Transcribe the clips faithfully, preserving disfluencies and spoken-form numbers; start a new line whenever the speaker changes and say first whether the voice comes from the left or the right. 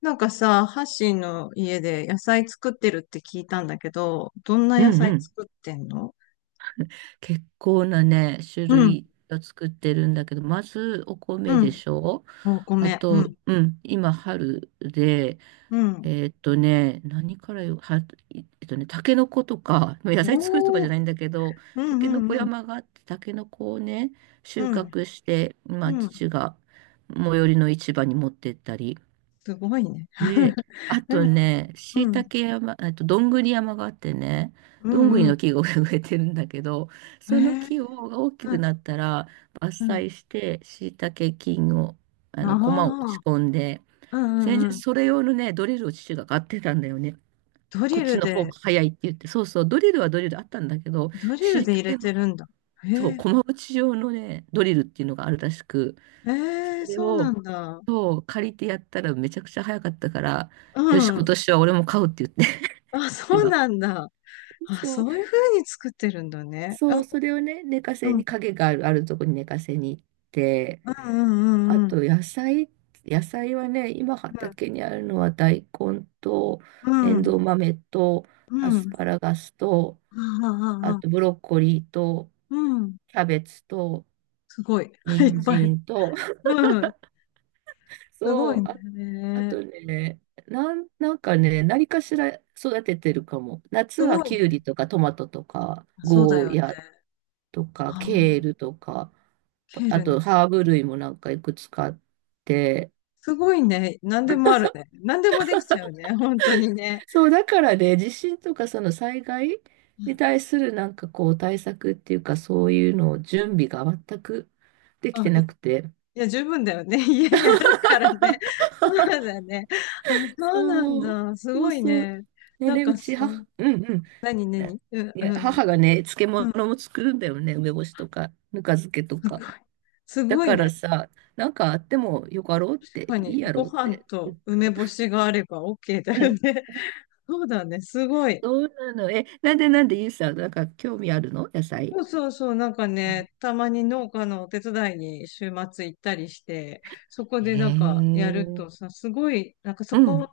left: なんかさ、ハッシーの家で野菜作ってるって聞いたんだけど、どんな
right: うん
left: 野菜
right: うん。
left: 作ってんの？
right: 結構なね、種
left: うん、
right: 類を作ってるんだけど、まずお米
left: う
right: で
left: ん。
right: しょ。
left: お
right: あ
left: 米、う
right: と、
left: ん、
right: うん、今春で、
left: うん。
right: えーっとね、何からよ、は、えっとね、タケノコとか、まあ野菜作るとかじ
left: お
right: ゃ
left: ー、
right: ないんだけど、
left: う
right: タ
left: ん、う
right: ケノコ
left: ん、うん、
right: 山があって、タケノコをね、
left: う
right: 収
left: ん、
right: 穫して、まあ
left: うん。
right: 父が最寄りの市場に持ってったり、
left: すごいね。
right: で、あ
left: う
right: と
left: ん、
right: ね、椎
left: うん、
right: 茸山、えっと、どんぐり山があってね、
left: う
right: どんぐり
left: ん、う
right: の木が植えてるんだけど、
left: ん。
right: その
left: へえ、
right: 木をが大き
left: う
right: く
left: ん、
right: なったら
left: う
right: 伐
left: ん。
right: 採して椎茸菌を、あの、駒を打ち
left: あ
right: 込んで、
left: あ、うん、
right: 先
left: う
right: 日
left: ん、うん。
right: それ用のね、ドリルを父が買ってたんだよね。
left: ド
right: こっ
left: リ
right: ち
left: ル
right: の方が
left: で、
right: 早いって言って、そうそう、ドリルはドリルあったんだけど、
left: ドリル
right: 椎
left: で入れ
right: 茸
left: て
right: の、
left: るんだ。
right: そ
left: へ
right: う、
left: え、
right: 駒打ち用のね、ドリルっていうのがあるらしく、
left: ええ、
right: それ
left: そうな
right: を、
left: んだ。
right: そう、借りてやったらめちゃくちゃ早かったから、
left: う
right: よし、今
left: ん。
right: 年は俺も買うって言って、
left: あ、
right: 父
left: そう
right: が。
left: なんだ。あ、
right: そう、
left: そういう風に作ってるんだね。
right: そ
left: あ、
right: う、それをね、寝かせ
left: う
right: に、
left: ん、
right: 影がある、あるとこに寝かせに行って、
left: うんうんう
right: あ
left: んうん。
right: と野菜、野菜はね、今畑にあるのは大根と、
left: う
right: エン
left: ん。
right: ドウ豆と、
left: う
right: アス
left: ん。
right: パラガスと、
left: ああ、
right: あ
left: ああ、
right: とブロッコリーと、
left: うん。
right: キャベツと、
left: すごい。い
right: 人
left: っぱい。
right: 参と、
left: うん。すご
right: そ
left: い
right: う、ああ
left: ね。
right: とね、なん、なんかね、何かしら育ててるかも。夏
left: す
right: は
left: ごい
right: キュウリ
left: ね。
right: とかトマトとか、
left: あ、そうだ
right: ゴー
left: よね。
right: ヤとか、
left: あ
right: ケール
left: あ、
right: とか、
left: ケー
right: あ
left: ルね。
right: とハーブ類もなんかいくつかあって。
left: すごいね。何でもあるね。何でもできちゃうね。本当にね。
right: そう、だからね、地震とかその災害に対するなんかこう対策っていうか、そういうのを準備が全くでき
left: あ、
right: て
left: い
right: なくて。
left: いや、十分だよね。家にあるからね。そうだね。あ、そうなん
right: そう、
left: だ。す
right: そ
left: ご
right: う
left: い
right: そう。
left: ね。
right: ね、
left: なん
right: で、う
left: かさ、
right: ち、は、うんうん。
left: 何、何
right: ね、
left: うん、
right: い
left: う
right: や、
left: ん、
right: 母がね、漬
left: う
right: 物
left: ん。
right: も作るんだよね、梅干しとか、ぬか漬けと
left: すご
right: か。
left: い。す
right: だ
left: ごい
right: から
left: ね。
right: さ、なんかあってもよかろうっ
left: 確
right: て、
left: か
right: い
left: に、
right: いや
left: ご
right: ろうっ
left: 飯
right: て、ずっ
left: と梅
right: と。
left: 干しがあれば オーケー だ
right: う
left: よ
right: ん、
left: ね。そうだね、すごい。
right: そうなの。え、なんでなんで、ゆうさん、なんか興味あるの野菜。
left: そうそうそう、なんか
right: うん、
left: ね、たまに農家のお手伝いに週末行ったりして、そこで
right: へ
left: な
right: え。
left: んかやる
right: うん、
left: とさ、すごい、なんかそ
right: うん、
left: こ、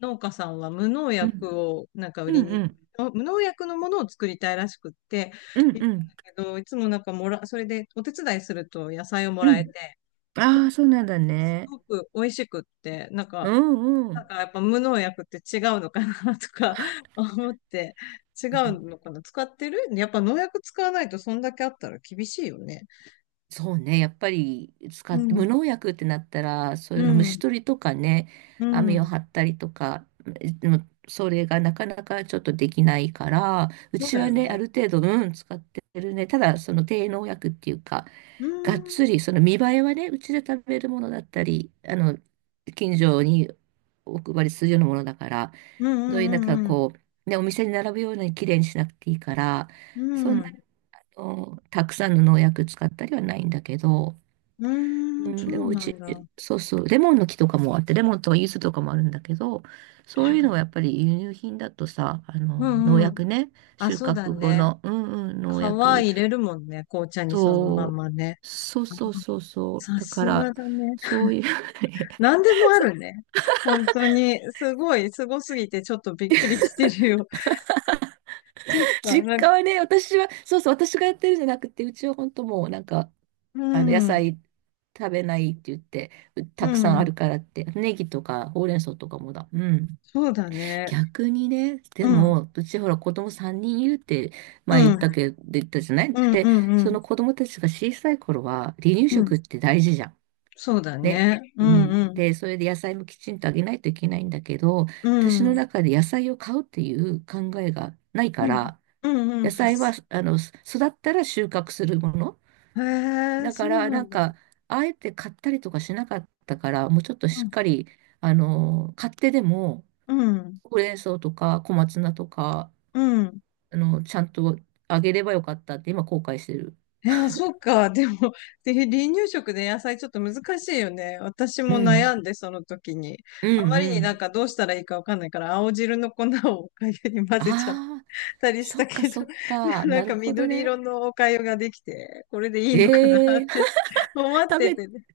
left: 農家さんは無農
right: うん、
left: 薬をなんか売
right: う
left: りに、
right: ん、
left: 無農薬のものを作りたいらしくって、
right: うん、
left: 行
right: う
left: ったん
right: ん。
left: だけど、いつもなんかもら、それでお手伝いすると野菜をも
right: う
left: らえ
right: ん、
left: て、
right: ああ、そうなんだ
left: す
right: ね。
left: ごく美味しくって、なん
right: う
left: か、
right: ん、う
left: なん
right: ん。
left: かやっぱ無農薬って違うのかなとか 思って、違うのかな使ってるやっぱ農薬使わないとそんだけあったら厳しいよね。
right: そうね、やっぱり使
left: う
right: って、
left: ん、
right: 無農薬ってなったら、そうい
left: う
right: うの虫
left: ん、
right: 取りとかね、
left: う
right: 網を
left: ん。
right: 張ったりとか、でもそれがなかなかちょっとできないから、う
left: そう
right: ち
left: だ
right: は
left: よ
right: ね、あ
left: ね。
right: る程度、うん、使ってるね。ただ、その低農薬っていうか、
left: う
right: がっつ
left: ん、
right: り、その見栄えはね、うちで食べるものだったり、あの、近所にお配りするようなものだから、
left: うん、
right: そういう
left: う
right: なんか
left: ん、うん、
right: こう、ね、お店に並ぶように綺麗にしなくていいから、
left: う
right: そん
left: ん。
right: のたくさんの農薬使ったりはないんだけど、
left: う
right: う
left: ん、
right: ん、
left: そ
right: で
left: う
right: もう
left: な
right: ち、
left: んだ。
right: そうそう、レモンの木とかもあって、レモンとか柚子とかもあるんだけど、そういうのはやっぱり輸入品だとさ、あ
left: う
right: の、農
left: ん、うん。
right: 薬ね、
left: あ、
right: 収
left: そうだ
right: 穫後
left: ね。
right: の、うんうん、
left: 皮
right: 農薬、
left: 入れるもんね。紅茶にそのまん
right: そ
left: まね。
right: う、そうそうそうそう、
left: さ
right: だか
left: すが
right: ら、
left: だね。
right: そういう
left: 何でもあるね。本当に、すごい、すごすぎてちょっとびっくりしてるよ。そっか、
right: 実
left: なん
right: 家
left: か、
right: はね、私は、そうそう、私がやってるんじゃなくて、うちは本当もうなんか、
left: う
right: あの野
left: ん、
right: 菜食べないって言って、う
left: う
right: たくさんあ
left: ん、
right: るからって、ネギとかほうれん草とかもだ。うん。
left: そうだね。
right: 逆にね、
left: う
right: で
left: ん、
right: も、うちほら子供さんにんいるって前言
left: う
right: っ
left: ん、
right: たけど、言ったじゃない
left: うん、う
right: で、
left: ん、う
right: そ
left: ん、
right: の子供たちが小さい頃は離乳
left: うん、
right: 食って大事じゃん。
left: そうだ
right: ね。
left: ね。う
right: み
left: ん、
right: ん
left: うん、
right: で、それで野菜もきちんとあげないといけないんだけど、
left: う
right: 私の
left: ん、
right: 中で野菜を買うっていう考えがない
left: う
right: か
left: ん、
right: ら、
left: うん、うん。
right: 野菜は、あの、育ったら収穫するもの。
left: へえ、
right: だ
left: そ
right: か
left: う
right: ら、
left: な
right: な
left: ん
right: ん
left: だ。
right: か、あえて買ったりとかしなかったから、もうちょっと
left: う
right: しっ
left: ん、
right: かり、あの、買ってでも、
left: うん、
right: ほうれん草とか小松菜とか、
left: うん。
right: あの、ちゃんとあげればよかったって今後悔してる。
left: いや、そっか。でも、で、離乳食で野菜ちょっと難しいよね。私
right: う
left: も
right: ん。
left: 悩んで、その時に。
right: う
left: あま
right: ん
left: り
right: う
left: になん
right: ん。
left: かどうしたらいいかわかんないから、青汁の粉をおかゆに混ぜちゃっ
right: ああ、
left: たりし
right: そ
left: た
right: っか
left: けど、
right: そっ
left: でも
right: か。
left: な
right: な
left: ん
right: る
left: か
right: ほど
left: 緑
right: ね。
left: 色のお粥ができて、これでいいのかな
right: ええ
left: って 思っ
right: 食
left: て
right: べ、
left: てね。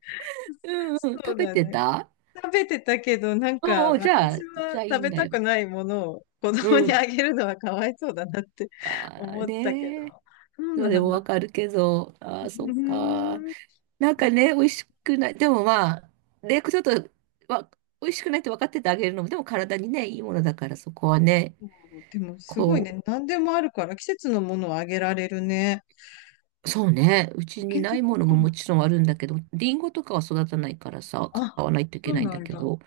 right: うんうん、
left: そう
right: 食べ
left: だ
right: て
left: ね。
right: た。
left: 食べてたけど、なん
right: う
left: か
right: んうん、じゃあ、
left: 私は
right: じゃあいい
left: 食
right: ん
left: べ
right: だ
left: た
right: よ。
left: くないものを子
right: う
left: 供に
right: ん。
left: あげるのはかわいそうだなって
right: ああ、
left: 思ったけど、
right: ねえ。
left: そう
right: で
left: なん
right: もわ
left: だ。
right: かるけど、あ
left: う
right: あ、そっか。
left: ーん。
right: なんかね、美味しくない。でもまあ、ね、ちょっと、わ、美味しくないって分かっててあげるのも、でも体にね、いいものだから、そこはね、
left: そう、でもすごい
right: こ
left: ね、何でもあるから季節のものをあげられるね。
right: う、そうね、う
left: タ
right: ちに
left: ケ
right: な
left: ノ
right: い
left: コ
right: ものもも
left: か。
right: ちろんあるんだけど、リンゴとかは育たないからさ、
left: あ、
right: 買わないとい
left: そ
right: け
left: う
right: ないん
left: な
right: だ
left: ん
right: け
left: だ。
right: ど、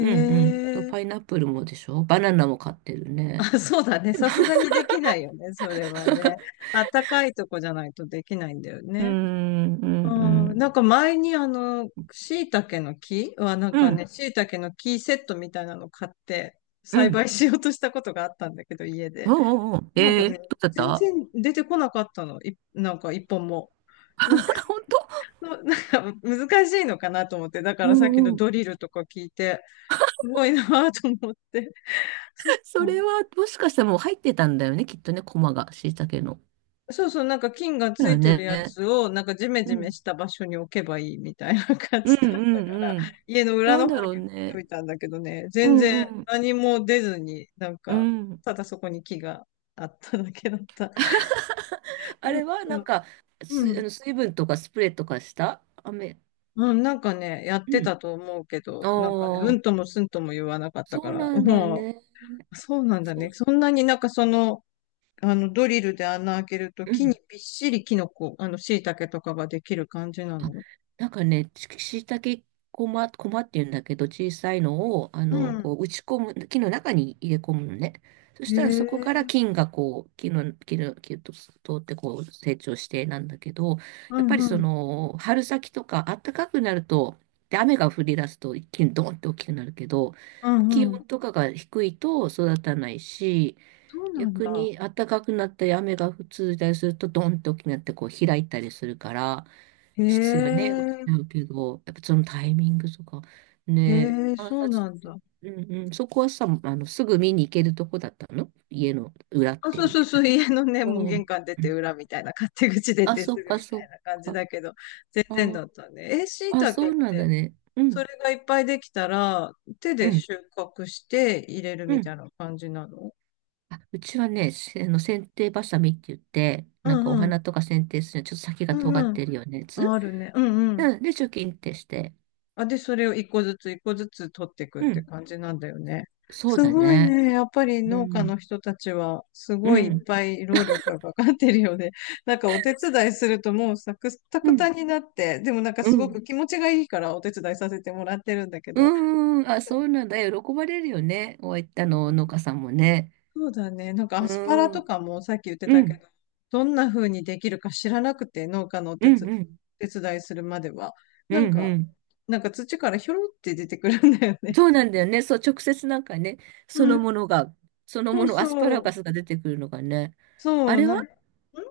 right: うんうん。と、
left: え。
right: パイナップルもでしょ、バナナも買ってる ね。
left: あ、そうだね。
right: でも、
left: さすがにできないよね。それはね。あったかいとこじゃないとできないんだよ
right: うー
left: ね。
right: ん、うん、う
left: うん。
right: ん。
left: なんか前にあの、椎茸の木はなん
right: う
left: かね、
right: ん、
left: 椎茸の木セットみたいなの買って
right: う
left: 栽
right: ん。
left: 培しようとしたことがあったんだけど、家
right: お
left: で。
right: うおうおう。
left: なんか
right: えー、
left: ね、
right: どうだっ
left: 全
right: た。
left: 然出てこなかったの。い、なんか一本も。なんか、
right: 本当。
left: のなんか難しいのかなと思って。だか
right: う
left: らさっきの
right: ん、
left: ドリルとか聞いて、すごいなぁと思って。そっ
right: それ
left: か。
right: は、もしかしたらもう入ってたんだよね、きっとね、コマが、しいたけの。
left: そうそう、なんか菌が
right: だ
left: つ
right: よ
left: いてる
right: ね。
left: やつを、なんかジメ
right: う
left: ジメ
right: ん。
left: した場所に置けばいいみたいな感
right: うん
left: じだったから、
right: うんうん。
left: 家の裏
right: なん
left: の
right: だ
left: 方
right: ろ
left: に
right: う
left: 置いと
right: ね。
left: いたんだけどね、
right: う
left: 全
right: んう
left: 然
right: ん。
left: 何も出ずに、なん
right: う
left: か、
right: ん。
left: ただそこに木があっただけだった。
right: あ
left: なん
right: れは、なん
left: か、
right: か、
left: う
right: す、あ
left: ん。
right: の水分とかスプレーとかした雨。
left: うん、なんかね、やって
right: うん。
left: たと思うけど、なんかね、う
right: ああ、
left: んともすんとも言わなかったか
right: そう
left: ら、
right: なんだ
left: も
right: ね。
left: う、そうなんだね。
right: そ
left: そんなになんかその、あの、ドリルで穴開けると
right: う。う
left: 木に
right: ん、
left: びっしりキノコ、あの、椎茸とかができる感じな
right: あ、
left: の？
right: なんかね、ししいたけこま、こまっていうんだけど、小さいのを、あ
left: う
right: の、こ
left: ん。
right: う、打ち込む、木の中に入れ込むのね。そし
left: へ
right: たらそこから
left: え、
right: 菌がこう、木の、木の、木と通ってこう、成長してなんだけど、
left: う
right: やっぱ
left: ん
right: り
left: う
right: そ
left: ん、
right: の、春先とか暖かくなると、で、雨が降り出すと一気にドーンって大きくなるけど、
left: う
right: 気
left: んうん。
right: 温とかが低いと育たないし、
left: そうなん
right: 逆
left: だ。
right: に暖かくなったり雨が続いたりするとドーンって大きくなってこう開いたりするから、
left: へ
right: 質がね、落ち
left: え、
right: ちゃうけど、やっぱそのタイミングとか、
left: へ
right: ね、
left: え、
right: 観
left: そう
right: 察、
left: なんだ。
right: うんうん、そこはさ、あの、すぐ見に行けるとこだったの家の裏っ
left: あ、
right: て
left: そう
right: 言っ
left: そう
right: て
left: そ
right: た
left: う、
right: けど。
left: 家のね、もう
right: おー、
left: 玄関出
right: う
left: て
right: ん、
left: 裏みたいな、勝手口出
right: あ、
left: て
right: そ
left: す
right: っ
left: ぐ
right: か
left: み
right: そ
left: たい
right: っ
left: な感じ
right: か。
left: だけど、全
right: あ
left: 然
right: ー、
left: だったね。え、椎
right: あ、
left: 茸
right: そ
left: っ
right: うなんだ
left: て、
right: ね。う
left: そ
right: ん、
left: れがいっぱいできたら、手
right: う
left: で
right: ん、
left: 収穫して入れる
right: う
left: みた
right: ん。
left: いな感じなの？
right: あ、うちはね、せあの、剪定バサミって言って、
left: う
right: なんかお
left: んうん、
right: 花とか剪定するのにちょっと先
left: う
right: が
left: ん
right: 尖っ
left: うん、
right: てるようなや
left: あ
right: つ。
left: あるね。うんうん。
right: うん、で、チョキンってして。
left: あ、で、それを一個ずつ一個ずつ取っていくっ
right: う
left: て
right: ん、
left: 感じなんだよね。
right: そう
left: す
right: だ
left: ごい
right: ね。
left: ね。やっぱり
right: う
left: 農家の
right: ん、
left: 人たちは、す
right: う
left: ごいいっ
right: ん、
left: ぱい労力がかかってるよね。なんかお手伝いするともうサクタ
right: う
left: ク
right: ん、
left: タになって、でもなんか
right: う
left: すご
right: ん。
left: く気持ちがいいからお手伝いさせてもらってるんだけ
right: う
left: ど。
right: んん、あ、そうなんだ。喜ばれるよね。おい、あの、農家さんもね。
left: そうだね。なんか
right: う
left: アスパラ
right: ーん、う
left: と
right: ん、
left: かもさっき言って
right: う
left: たけ
right: ん、
left: ど、どんな風にできるか知らなくて、農家のお
right: う
left: 手つ、
right: ん、
left: 手伝いするまでは。
right: う
left: なん
right: ん、
left: か、
right: うん。
left: なんか土からひょろって出てくるんだよね。
right: そうなんだよね。そう、直接なんかね、そ
left: う
right: の
left: ん、
right: ものが、その
left: そ
right: も
left: う
right: の、アスパ
left: そ
right: ラ
left: う。
right: ガスが出てくるのがね。
left: そ
right: あ
left: う、
right: れ
left: なん、
right: は、
left: ん、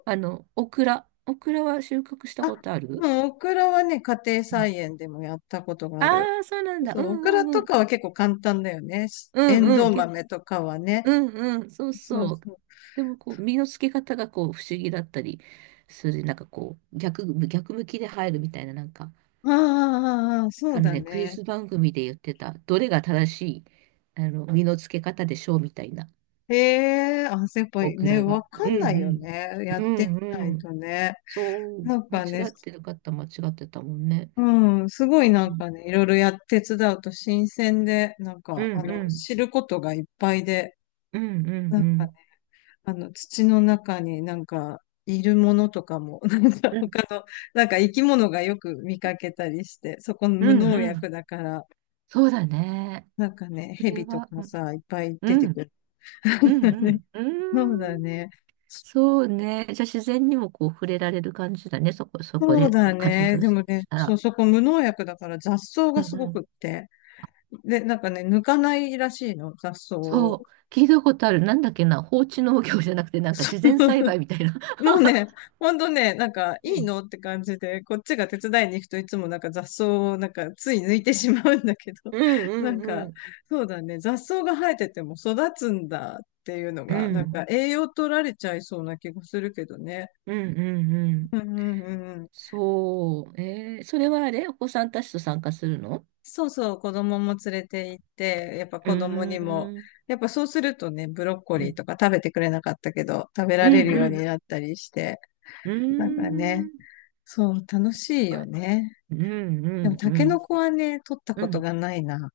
right: あの、オクラ。オクラは収穫した
left: あ、
right: ことある。
left: でもオクラはね、家庭菜園でもやったことが
right: あ
left: ある。
right: あー、そうなんだ。
left: そ
right: うん
left: う、オク
right: う
left: ラ
right: んう
left: と
right: ん。
left: かは結構簡単だよね。
right: う
left: エン
right: んうん。
left: ドウ
right: け、
left: 豆とかはね。
right: うんうん。そう
left: そう
right: そう。
left: そう。
right: でも、こう、身の付け方がこう、不思議だったりする。なんかこう、逆、逆向きで入るみたいな、なんか。
left: ああああああ、そ
right: あ
left: う
right: の
left: だ
right: ね、クイ
left: ね。
right: ズ番組で言ってた、どれが正しい、あの、身の付け方でしょうみたいな、
left: ええ、あ、やっぱ
right: オ
left: り
right: ク
left: ね、
right: ラ
left: わ
right: が。う
left: かんな
right: ん
left: い
right: う
left: よ
right: ん。
left: ね。やっ
right: う
left: てみな
right: んう
left: い
right: ん。
left: とね。
right: そう、
left: なん
right: 間
left: かね、
right: 違ってる方間違ってたもんね。
left: うん、すごい
right: う
left: なん
right: ん、
left: かね、いろいろやって手伝うと新鮮で、なん
right: う
left: か、あ
right: んう
left: の、
right: ん
left: 知ることがいっぱいで、
right: うんうん
left: な
right: う
left: んかね、
right: ん
left: あの、土の中になんか、いるものとかも、なんか
right: うん
left: 他の、なんか生き物がよく見かけたりして、そこの
right: う
left: 無
right: ん
left: 農
right: う
left: 薬
right: ん、
left: だから、
right: そうだね。
left: なんかね、
right: それ
left: 蛇と
right: は、
left: か
right: うん
left: さ、いっぱい
right: う
left: 出てく
right: ん
left: る。
right: うん う
left: ね、
right: ん
left: そう
right: う
left: だ
right: ん、
left: ね。
right: そうね。じゃあ自然にもこう触れられる感じだね。そこ、そこ
left: そう
right: でか
left: だ
right: 活
left: ね。
right: 動
left: で
right: し
left: もね、
right: た
left: そう、
right: ら。
left: そこ無農薬だから雑草
right: う
left: がすごくっ
right: ん、
left: て。で、なんかね、抜かないらしいの、雑草を。
right: そう、聞いたことある。なんだっけな、放置農業じゃなくて、なんか自然栽培 みたいな。
left: もうね、ほんとね、なんか、
right: う
left: いい
right: ん。
left: のって感じで、こっちが手伝いに行くといつもなんか雑草をなんかつい抜いてしまうんだけど、
right: うんう
left: なん
right: んう
left: か、
right: ん。
left: そうだね、雑草が生えてても育つんだっていうの
right: う
left: が、なん
right: ん、
left: か栄養取られちゃいそうな気がするけどね。
right: うん、うん、う
left: う
right: ん。
left: んうんうんうん。
right: そう。えー、それはあれお子さんたちと参加するの。
left: そうそう、子供も連れて行って、やっぱ
right: うー
left: 子供にも、
right: ん、
left: やっぱそうするとね、ブロッコ
right: う
left: リー
right: ん、
left: とか食べてくれなかったけど、食べ
right: う
left: られ
right: ん、
left: るよ
right: う
left: うに
right: ん、
left: なったりして、
right: うー
left: なんかね、
right: ん、
left: そう、楽しい
right: は
left: よ
right: い、
left: ね。
right: うん、う
left: でも、
right: ん、う
left: タケ
right: ん。
left: ノコはね、取った
right: う
left: こと
right: ん、
left: がないな。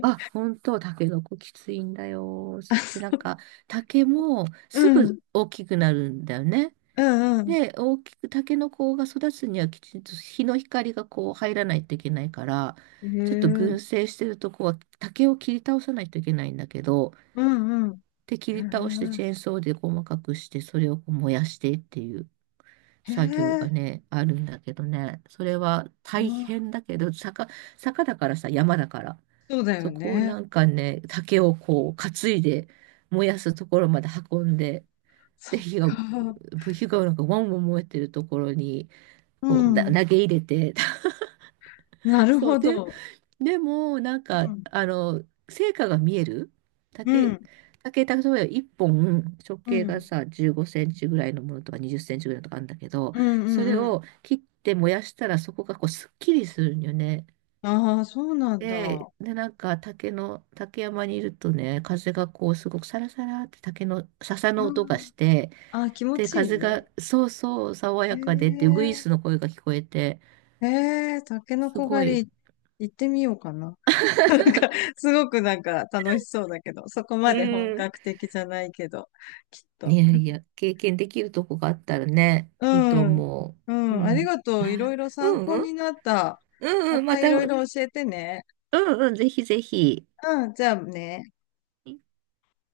right: あ、本当、タケノコきついんだよ。
left: あ、
right: そして
left: そ
right: なん
left: う、
right: か、竹も
left: う
right: すぐ
left: ん、
right: 大きくなるんだよね。
left: うん、うん。
right: で、大きく、タケノコが育つにはきちんと日の光がこう入らないといけないから、
left: へ
right: ちょっと
left: え、
right: 群生してるとこは竹を切り倒さないといけないんだけど、
left: うん、う
right: で、切り倒して
left: ん。
right: チ
left: へ
right: ェーンソーで細かくして、それをこう燃やしてっていう
left: え、へ
right: 作業が
left: え、
right: ね、あるんだけどね、それは
left: う
right: 大
left: ん、
right: 変だけど、坂、坂だからさ、山だから、
left: そうだよ
right: そこを
left: ね。
right: なんかね、竹をこう担いで燃やすところまで運んで、
left: そ
right: で、
left: っ
right: 火が、
left: か。
right: 火がなんかワンワン燃えてるところに、
left: う
right: こう、だ投
left: ん。
right: げ入れて、
left: なる
right: そう
left: ほ
right: で、
left: ど。
right: でも、なん
left: う
right: か、
left: ん、
right: あの、成果が見える
left: う
right: 竹、
left: ん、
right: 竹、例えばいっぽん、直
left: う
right: 径が
left: ん、
right: さ、じゅうごセンチぐらいのものとかにじゅっセンチぐらいのとかあるんだけど、
left: うん、う
right: それ
left: んうん。
right: を切って燃やしたら、そこがこう、すっきりするんよね。
left: ああー、そうなん
right: で、
left: だ。
right: で、なんか竹の、竹山にいるとね、風がこうすごくサラサラって竹の笹
left: う
right: の音が
left: ん。
right: して、
left: ああ、気持
right: で、
left: ちいい
right: 風
left: ね。
right: がそうそう爽
left: へ
right: やかでってウグイ
left: え、
right: スの声が聞こえて、
left: へえ、タケノ
right: す
left: コ
right: ごい、
left: 狩り行ってみようかな。なんか、すごくなんか楽しそうだけど、そこ
right: う
left: まで本
right: ん。
left: 格的じゃないけど、きっ
right: い
left: と。
right: やいや、経験できるとこがあったらね、いいと
left: うん。
right: 思
left: う
right: う。う
left: ん。あり
right: ん。
left: がとう。いろ
right: あ、
left: いろ
right: う
left: 参
right: ん
left: 考
right: うん。
left: になった。
right: うん
left: ま
right: うん。ま
left: たい
right: た、
left: ろ
right: う
left: い
right: ん
left: ろ教えてね。
right: うん。ぜひぜひ。
left: うん。じゃあね。